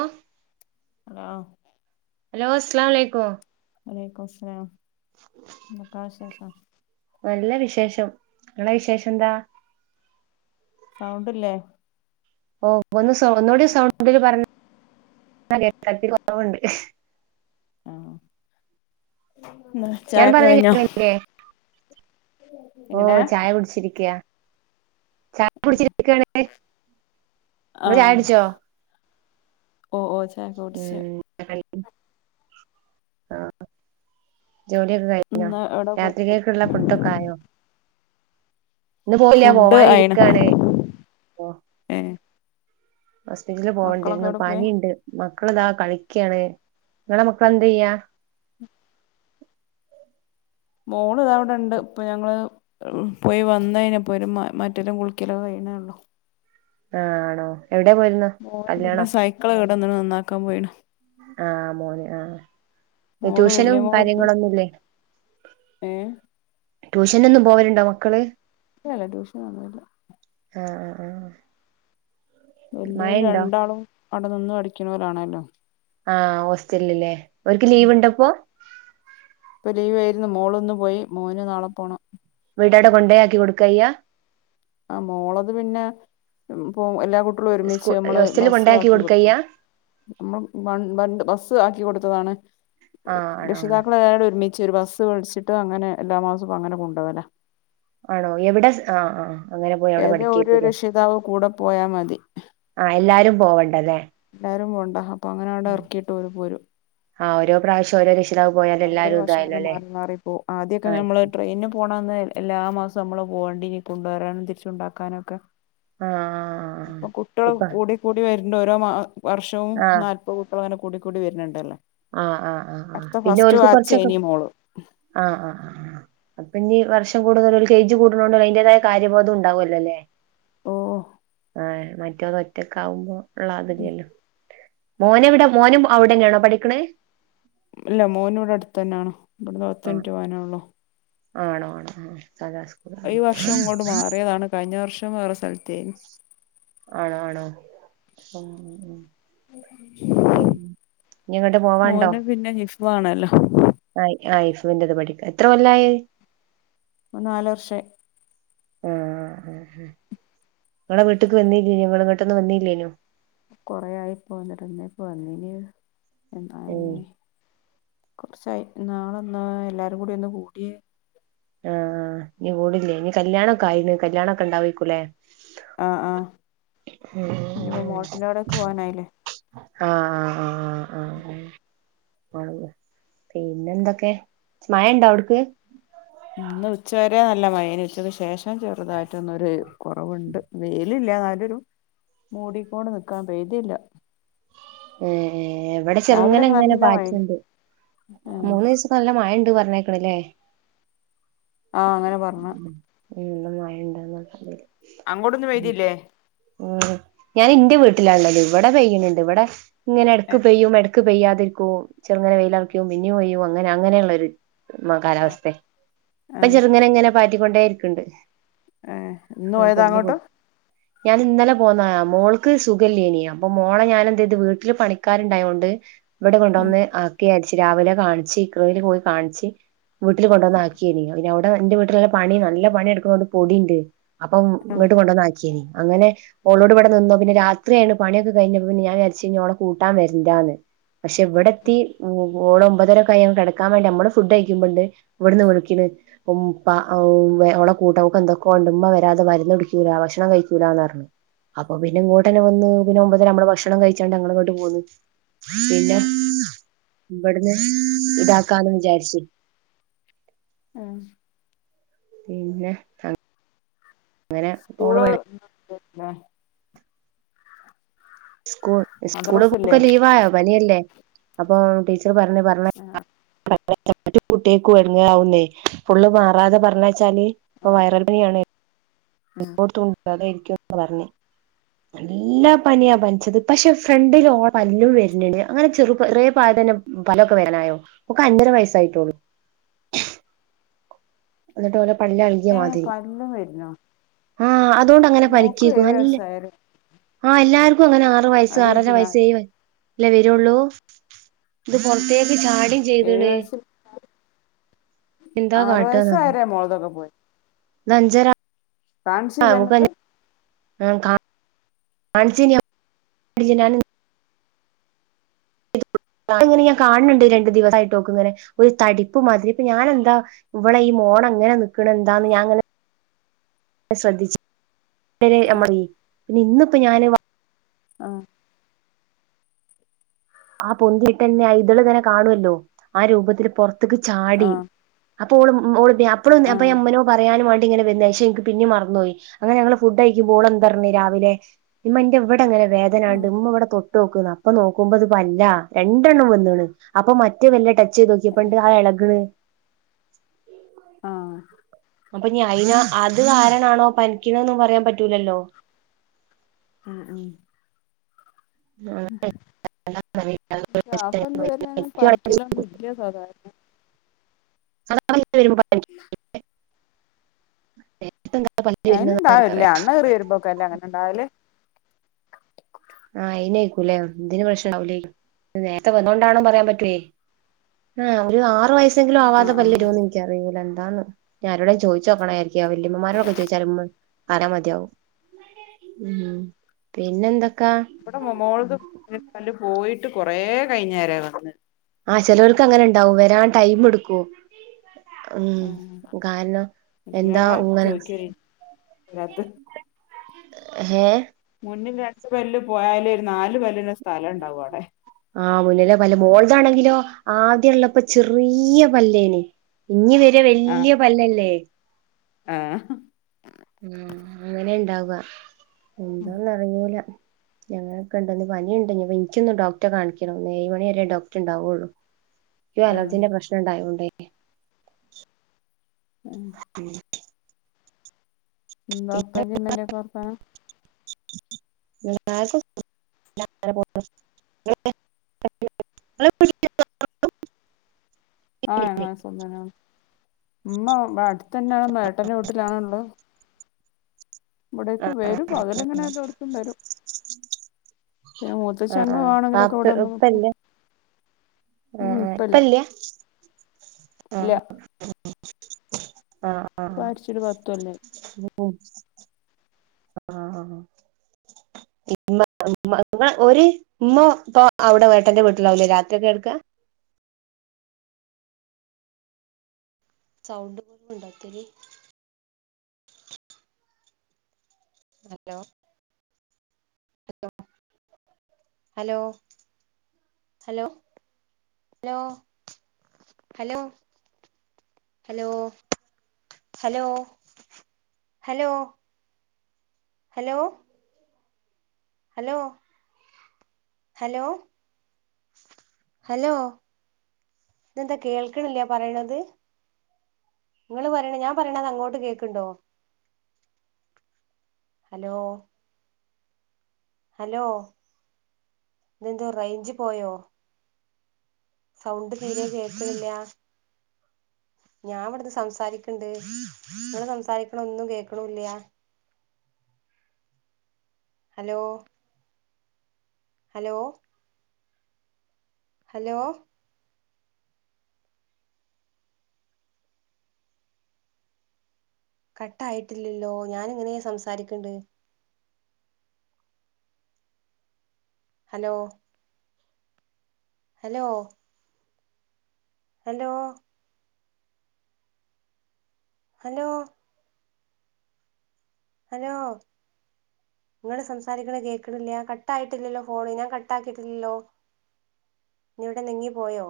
അഹ് ആഹ് ഹലോ അസലാമു അലൈക്കും വലൈക്കുസ്ലാം എന്തക്ക വിശേഷം നല്ല വിശേഷം, ഇങ്ങളെ വിശേഷം എന്താ സൗണ്ടില്ലേ ഓഹ് ഒന്ന് സൗ ഒന്നൂടി സൗണ്ടിൽ പർഞ്ഞ കേക്ക ഇത്തിരി കൊറവുണ്ട് ആഹ് ഞാൻ ചായക്കെ പറഞ്ഞ കൈഞ്ഞോ ഓഹ് ചായ കുടിച്ചിരിക്കാ ചായ ആഹ് കുടിച്ചിരിക്കാണ് ചായുട്ച്ചോ. ഓഹ് ഓഹ് ചായക്കെ കുടിച്ച് ഉം ആഹ് ജോലിയൊക്കെ കൈഞ്ഞോ ഇന്ന് എവിടെ പോയി രാത്രിക്കക്കിള്ള ഫുഡൊക്കായോ ഇന്ന് പോയില്ല ഫുഡ് ആയിണ് പോവാനിരിക്കാണ് ഓ ഏഹ് ഹോസ്പിറ്റലിൽ മക്കളൊക്കെ പോകേണ്ടിരുന്നു എവിടെ പോയി പനിണ്ട് മക്കളിതാ കളിക്കാണ് നിങ്ങളെമക്കളന്തിയ്യാ മോള് ഇതാവടെണ്ട് ഇപ്പൊ ഞങ്ങള് പോയി വന്നൈഞ്ഞപ്പോരു മ മറ്റോരെ കുളിക്കലൊക്കെ കയ്ണേള്ളൂ ആഹ് ആണോ എവ്ടേ പോയിര്ന്ന് മോൻ പിന്നെ സൈക്കിൾ കേടന്നിണ് നന്നാക്കാൻ പോയ്ണ് ആഹ് മോൻ ആഹ് മോള് ട്യൂഷനും വല്യ മോള് കാര്യങ്ങളൊന്നുല്ലേ ഏഹ് ട്യൂഷനൊന്നും പോവലുണ്ടോ മക്കള് ഇല്ലല്ല ട്യൂഷൻ ഒന്നുല്ല ആഹ് ആഹ് ആഹ് വെല്ല്യോല് മഴണ്ടോ രണ്ടാളും അവിടെ നിന്ന് പഠിക്ണോലാണല്ലോ ആഹ് ഹോസ്റ്റല്ല് ല്ലേ ഓൽക്ക് ലീവിണ്ടപ്പോ ഇപ്പൊ ലീവേര്ന്ന് മോളിന്നു പോയി മോന് നാളെ പോണം വീടടെ കൊണ്ടൊയാക്കി കൊടുക്കായ്യ ആഹ് മോളത് പിന്നെ പോ എല്ലാ കുട്ട് ളും സ്കൂ ഒരുമിച്ച് നമ്മള് ഹോസ്റ്റലിൽ ബസ് കൊണ്ടയാക്കി ആക്കി കൊടുത്തു കൊടുക്കയ്യ നമ്മള് ബ ബ ബസ്സ് ആക്കി കൊടുത്തതാണ് ആഹ് ആണോ ആണോ രക്ഷിതാക്കളെല്ലാ ഒരുമി ച്ചൊരു ബസ് വേടിച്ചിട്ട് അങ്ങനെ എല്ലാ മാസ അങ്ങനെ കൊണ്ടോകലാ ആണോ എവിടെസ് ആഹ് ആഹ് അങ്ങനെ പോയി അവിടെ ഏതൊ ഒര് പഠിക്കേക്കുല്ലേ രക്ഷിതാവ് കൂടെ പോയാൽ മതി ആഹ് എല്ലാരും പോവണ്ടല്ലെ എല്ലാരും പോണ്ട അപ്പോ അങ്ങെനവിടെ ഇറക്കിയിട്ട് ഓര് പോരും ആ ഓരോ പ്രാവശ്യഓരോ രക്ഷി ഓരോ വർഷം അങ്ങനെ മാറി മാറിപ്പോവുംആദ്യൊക്ക ആഹ് നമ്മള് ട്രെയിനിന് പോണന്ന് എല്ലാ മാസം നമ്മള് പോണ്ടീന് കൊണ്ടുവരാനും തിരിച്ചുകൊണ്ടാക്കാനൊക്കെ ആഹ് ഇപ്പൊ കുട്ട്യേൾ ഇപ്പ കൂടി കൂടി വരുന്നുണ്ട് ഓരോ മാ വർഷവും ആഹ് നാ ഇപ്പോ കുട്ട്യേളങ്ങനെ കൂടി കൂടി വരുന്നുണ്ടല്ലോ ആഹ് ആഹ് ആഹ് ആഹ് അടുത്ത പിന്നെ ഫസ്റ്റ് ഓൽക്ക് ബാച്ച് കുറച്ചൊക്കെ ഇനി മോള് ആഹ് ആഹ് ആഹ് അപ്പൊ ഇനി വർഷം കൂടുതൽ എയ്ജ് കൂട്ണോണ്ട് അതിന്റേതായ കാര്യബോദംണ്ടാവോല്ലോല്ലേ ഓ ആഹ് മറ്റത് ഒറ്റക്കാവുമ്പോ ഉള്ള അതില്ലല്ലോ മോനെവിടെ മോനും അവിടെന്നെയാണോ പഠിക്കണത് ഇല്ല മോനിവ്ടെ അടുത്ത് തന്നെയാണ് ഇവിടെന്ന്പത്തു ആഹ് മിനിറ്റ്പോവാനൊള്ളു ആണോ ആണോ ആഹ് സാദാ സ്കൂളായി ഈ വർഷം ഇങ്ങോട്ട് മാറിയതാണ് കഴിഞ്ഞ വർഷം വേറെ സ്ഥലത്തേന് ആണോ ആണോ ഉം ഉം ഉം പിന്നെ ഇനി എങ്ങോട്ട് മോന പോവാണ്ടോ പിന്നെ ഹിഫാണല്ലോ ആഹ് ആഹ് ഹിഫുന്റെ ടെ പഠിക്ക എത്ര കൊല്ലായി ഓൻ നാല് വർഷായി ആഹ് ആഹ് ആഹ് ആഹ് ങ്ങളെ വീട്ട്ക്ക് വന്നില്ലേനു ങ്ങളവീട്ട്ന്ന് വന്നില്ലേനു കൊറേ ആയിപ്പോവന്നിട്ട് ന്നിപ്പോ വന്നിന് ഉം [unintelligible] കുറച്ചായി ഇന്നാളൊന്ന് എല്ലാരും കൂടി ഒന്ന് കൂടിയെ ആഹ് ഇനികൂടില്ലേ ഇനികല്യാണമൊക്കെആയില്ലേ കല്യാണൊക്കെണ്ടാവോക്കൂലേ ആഹ് ആഹ് ഇനിപ്പോമോൾട്ടിന്റോട്ക്ക് പോവാനായില്ലേ ആഹ് ആഹ് ആഹ് ആഹ് ആഹ് ആ പിന്നെന്തൊക്കെ മയണ്ടോ അവിടക്ക് ഇന്ന് ഉച്ചവരെ നല്ലമഴേനു ഉച്ചക്ക് ശേഷം ചെറുതായിട്ടൊന്നൊരു കൊറവുണ്ട് വെയി ഇല്ല ഇല്ല നല്ലൊരു മൂടിക്കൊണ്ട് നിക്കാൻ പെയ്തില്ല ഏ ഏ വിടെ ചെറുങ്ങനെ രാവിലൊക്കെ ങ്ങനെ നല്ല മഴേനി പാറ്റണ്ട് മൂന്ന് ദിവസം ഇപ്പൊ നല്ല മഴ ണ്ട് പറഞ്ഞേക്കണല്ലേ ആഹ് അങ്ങനെ പറഞ്ഞു ന്ത മഴ ഉണ്ട നാട്ടില് അങ്ങോട്ടൊന്നും പെയ്തില്ലേ ഉം ഞാൻ എന്റെ വീട്ടിലാള്ളത് ഇവിടെ പെയ്യണണ്ട് ഇവിടെ ഇങ്ങനെ ഇടക്ക് പെയ്യും എട- ക്ക് പെയ്യാതിരിക്കോ ചെറങ്ങനെ വെയിലാറക്കോ പിന്നി പയ്യോ അങ്ങനെ അങ്ങനെയുള്ളൊരു കാലാവസ്ഥ ഇപ്പൊ ആഹ് ചെറുങ്ങനെ ഇങ്ങനെ പാറ്റിക്കൊണ്ടേരിക്കണ്ട് ഏഹ് ഇന്ന് ആഹ് പോയതാ പോടിഞ് പൊ അങ്ങോട്ട് ഞാൻ ഇന്നലെ പോന്ന മോൾക്ക് സുഖമില്ലേനിയ അപ്പൊ മോള ഞാന എന്ത് ചെയ്ത് വീട്- ട്ടില് പണിക്കാരുണ്ടായോണ്ട് ഇവിടെ കൊണ്ടുവന്ന് ആ ച്ച് രാവിലെ കാണിച്ച് ഇക്രയിൽ പോയി കാണിച്ച് വീട്ടിൽ കൊണ്ടുവന്ന ആക്കിനു പിന്ന അവിടെ എന്റെ വീട്ടിലുള്ള- പണി നല്ല പണി എടുക്കുന്നണ്ട് പൊടി ണ്ട് അപ്പം ഉം ഇങ്ങോട്ട് കൊണ്ടുവന് ആക്കി [inaudible] അങ്ങനെ ഓളോടിവിടെ നിന്നോ പിന്നെ രാത്രിയാണ് പണിയൊക്കെ കഴിഞ്ഞപ്പോ പിനെ ഞാൻ വിചാരിച്ചു ഇഞ്ഞി ഓലെ കൂട്ടാൻ വരണ്ടന്ന് പക്ഷെ ഇവിടെത്തി ഓള ഒമ്പതരോക്കെ കഴിഞ്ഞു കിടക്കാൻ വേണ്ടി നമ്മള് ഫുഡ് കഴുമ്പോണ്ട് ഇവിടുന് വിളിക്കണ് ഉ അവളടെ കൂട്ട നക്ക എന്തൊക്കെണ്ട് ഉമ്മ വരാതെ മരുന്ന് കുടിക്കൂല ഭക്ഷണം കഴിക്കൂലന്ന് പറഞ് അപ്പൊ പിന്നെ ഇങ്ങട്ടന്നെ വന്ന് പിന്നെ ഒമ്പത്തര നമ്മള് ഭക്ഷണംഴിച്ചാണ്ട് ഞങ്ങ- ണ്ടും മൂന്നും പിന്നെ ഇവിടുന്ന് ഇതാക്കാന്ന് വിചാരിച് മ്മ് പിന്നെ ആഹാ സ്കൂള് [inaudible] സ്കൂൾ സ്കൂള് മദ്രസല്ലേ പോക്കെ ലീവയോ പനിയല്ലേ അപ്പൊ ടീച്ചർ പറഞ് പറഞ്ഞ ആഹ് [inaudible] മാറ്റ് കുട്ടികൾക്കും ഇടങ്ങാറവുന്നേ ഫുള്ള് മാറാതെ പറഞ്ഞയച്ചാല് ഇപ്പൊ ആഹ് വൈറൽ പനിയാണ് ഉം എല്ലാടത്തും ഉണ്ടാക്കായിരിക്കും പറഞ് [inaudible] നല്ല പനിയാ പനിച്ചത് പക്ഷെ ഫ്രണ്ടില പല്ലും വരുന്നണ്ട് അങ്ങനെ ചെറു ചറിയ പായതം പലൊക്കെ വരാനായോ ഒക്ക അഞ്ചര വയസ്സായിട്ടോുള്ളൂ ന്നിട്ട് ഓളെ പല്ല് ഇളകിയ മാതിരി എന്നും വേര്ന്നോ ആഹ് അതുകൊണ്ട് അങ്ങനെ പരിക്കേക്കും നല്ല- വയസ്സായില്ലേ ആഹ് എല്ലാർകും അങ്ങനെ ആറു വയസ് ആറര അതേക്കും വയസ് നാല് അല്ലേ വരുള്ളൂ ഇത് പുറത്തേക്ക് ചാടം ഏഴു ചെയ്തണേ വയസ്സിൽ എന്താ ആറു കാട്ടാന്ന് വയസ്സായരെ മോളതൊക്കെ പോയി ന്നഞ്ചര കാണിച്ചില്ല എന്നിട്ട് [inaudible] ആഹ കാ കാനി [inaudible] ഇങ്ങനെ ഞാൻ കാണണ്ട് രണ്ടു ദിവസായിട്ടക്കെ ഇങ്ങനെ ഒരു തടിപ്പ് മാതിരി ഇപ്പൊ ഞാനെന്താ ഇവിടെ ഈ മോണ എങ്ങനെ നിക്കണ എന്താന്ന് ഞാ- ശ്രദ്ധിച് മ പിന്നെ ഇന്നിപ്പോ ഞൻ ആഹ് ആഹ പൊന്തിയിട്ടന്നെ ഇതള് തന്നെ കാണുമല്ലോ ആ രൂപത്തിൽ പുറത്തേക്ക് ചാടി ആഹ് അപ്പൊഓൾ ഓൾ അപ്പളൊ അപ്പ ആഹ് അമ്മനോ പറയൻ വേണ്ടിങ്ങനെ വരക്ഷക്ക്- പിനെ മറന്നപോയി അങ്ങന ഞങ്ങള് ഫുഡ് കഴിക്കുമ്പോൾ ഓളെന്ത് പറഞ്ഞു രാവിലെ മ്മ ന്റെ ഇവിടെ - ഇവി അങ്ങന വേതന ഉണ്ട് മ്മ ബടെ തൊട്ട് നോക്ക് നോക്ക അപ്പൊ നോക്കുമ്പോത് പല്ല രണ്ടെണ്ണം വന്നക്കണ് അപ്പൊ മറ്റേ വല്ല ടച്ച് ചെയ്ത് നോക്കിയപ്പ ഉണ്ട് ആ ഇളകണ് ആഹ് അപ്പൊ അയിന്ന അത് കാരണാണോ പനിക്കണോന്നും പറയാൻ പറ്റൂലല്ലോ മ് മ് ആ പല്ല് വരുന്നെന്ന് പനിക്കലൊന്നും മില്ല സാധാരണ [inaudible] അയിന് ഉണ്ടാവില്ല ആർക്കറിയാം അണ് കയറി വരുമ്പോക്ക അല്ലേ അങ്ങനെ ഉണ്ടാവല് ആഹ് ഇനക്കൂലേ ഇതിന് പ്രശ്നം ആവൂലേ നേരത്തെ വന്ന കൊണ്ടാണോ പറയാൻ പറ്റുവേ ആഹ ഒരു ആറു വയസെങ്കിലും ആവാതെ പല്ലരുവോന്നു എനിക്ക് എനിക്കറിയില്ല എന്താണ് ഇനി ആരോടേലും ചോദിച്ച നോക്കണായിരിക്കും വല്യമ്മമാരോ ചോദിച്ചാമ്മ വരാ മതിയാവും ഉ പിന്നെ എന്തൊക്കാ ഇവിടെ മമോളല്ല് പോയിട്ട് കുറേ കഴിഞ്ഞേര വന്ന് ആഹ് ചെിലവർക്ക് അങ്ങനെ ഉണ്ടാവും വരാൻ ടൈം എടുക്കു ഉം കാരണം എന്താ എല്ലാരും ഇങ്ങനെ ചോദിക്കല് വരാത്ത് ഏഹ് മുന്നിൽ രണ്ടു പല്ല് പോയാലെ ഒര് നാല് പല്ലിന്ള്ളെ സ്ഥലണ്ടാവും അവടെ ആഹ് മുന്നിലെ പല്ല് മോൾതാണെങ്കിലോ ആദ്യള്ളപ്പൊ ചെറിയ പല്ലേനി. ഇഞ്ഞി വരെ ആഹ് വെല്ല്യ പല്ലല്ലേ ആഹ് ആഹ് അങ്ങനെ ണ്ടാവ്വ. എന്തോ ന്നറിയൂല ഞങ്ങൾക്ക്ണ്ട് ന്ന് പിനിണ്ട് ഞ്ഞിപ്പം ഇൻക്കിന്ന് ഡോക്റ്റെ കാണിക്കണം. ഇന്ന് ഏഴ് മണി വരെ ഡോക്‌ട്ണ്ടാവൊള്ളു ക്കും ആഹ് അലർജിന്റെ പ്രശ്നം ണ്ടായോണ്ടേ ഉം ന്താ പ്പൻ്റിം മ്മൻ്റിം ഒക്കെ വർത്താനം എല്ലാർക്കും [unintelligible] അങ്ങനെ പോണ് [unintelligible] ആഹ് ഞങ്ങൾക്ക് സുഖം തന്നേണ്. മ്മ ബ അട്‌ത്തെന്നേണൊ മ്മ ഏട്ടന്റെ വീട്ട്ലാണൊ ള്ളെ വടേക്ക് വരും. പകലങ്ങനെ എല്ലോട്ത്തും വരും. പിന്നെ മൂത്തച്ചി അങ്ങ് ആഹ് ആഹ് പോകാണെങ്കിലൊക്കെ ആപ്പ് വടെ വന്ന് ന്നിക്കും. ഇപ്പല്ലേ ആഹ് ആഹ് പ്പല്ല്യാ. ആ ഇല്ല ഹ് ആഹ് പ്പ ആഹ് മര്ച്ചിട്ട് പത്തൊല്ലായ് [unintelligible] ആഹ് ആഹ് ഇമ്മ മ്മ മ്മ ഓര് മ്മ പ്പൊ അവ്ടെ ഏട്ടന്റെ വീട്ട്ലാവുലേ രാത്രി ഒക്കെ കെട്ക്കാ സൗണ്ട് പോവ്‌ണ്ടൊ ഇത്തിരി hello hello, hello hello, hello, hello hello, hello hello, hello hello, hello hello ഇതെന്താ കേൾക്ക്ണില്ല്യാ പറയണത്? ങ്ങള് പറയണെ ഞാൻ പറയണെത് അങ്ങോട്ട് കേക്ക്ണ്ടോ? ഹലോ ഹലോ ഇതെന്തോ റെയ്ഞ്ച് പോയോ സൗണ്ട് തീരെ കേക്ക്ണില്ലാ. ഞാ വട്ന്ന് സംസാരിക്ക്ണ്ട്. ങ്ങള് സംസാരിക്ക്ണെ ഒന്നും കേക്ക്ണൂല്ല്യാ. ഹലോ ഹലോ ഹലോ കട്ടായിട്ടില്ലല്ലോ ഞാന്ങ്ങനേ സംസാരിക്ക്ണ്ട്. Hello hello hello hello hello ങ്ങള് സംസാരിക്ക്ണെ കേക്ക്ണില്ല്യാ. കട്ടായിട്ടില്ലല്ലോ ഫോണ്. ഞാൻ കട്ടാക്കിയിട്ടില്ലല്ലോ ഞ്ഞെ വിടേം നെങ്ങി പോയോ.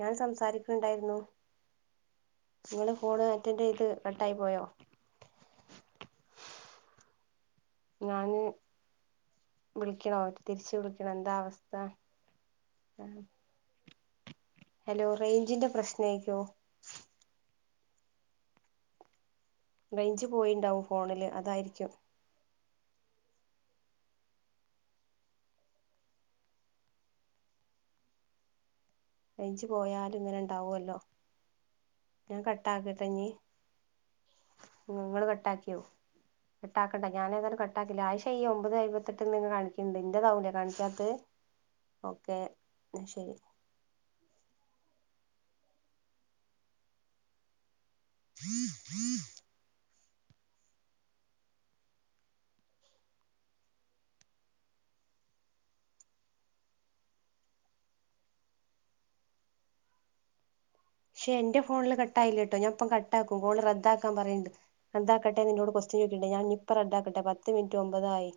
ഞാൻ സംസാരിക്ക്‌ണ്ടായിരുന്നു. ങ്ങള് ഫോണ് അറ്റൻടൈയ്ത് കട്ടായി പോയോ? ഞാന് വിളിക്കണൊ തിരിച്ച് വിളിക്കണൊ എന്താ അവസ്ഥ ആഹ് ഹലോ റേഞ്ചിന്റെ പ്രശ്നേക്കോ റേഞ്ച് പോയിണ്ടാവും ഫോണിൽ അതായിരിക്കും റേഞ്ച് പോയാലും ഇങ്ങനെ ണ്ടാവുവല്ലോ ഞാൻ കട്ടാക്കട്ടഞ്ഞീ ഇങ്ങള് കട്ടാക്കിയോ കെട്ടാക്കണ്ട ഞാൻ ഏതാലും കെട്ടാക്കില്ല ആയ്ഷ്യയ്യാ ഒമ്പത് അയ്മ്പതി എട്ട് നിങ്ങ കാണിക്കിണിണ്ട് എന്റെ താവൂലേ കാണിക്കാത്ത് ഓക്കെ ശരി ഉം ഉം പക്ഷെ എന്റെ ഫോണില് കട്ടായില്ല ട്ടോ ഞാൻപ്പം കട്ടാക്കും കോൾ റദ്ദാക്കാൻ പറയ്ണിണ്ട് റദ്ധാക്കട്ടെ ന്നിന്നോട് കൊസ്റ്റൻ ചോയിക്കിണിണ്ട് ഞൻ ഞ്ഞി പ്പ റദ്ധാക്കട്ടെ പത്ത് മിനിറ്റ് ഒമ്പതായി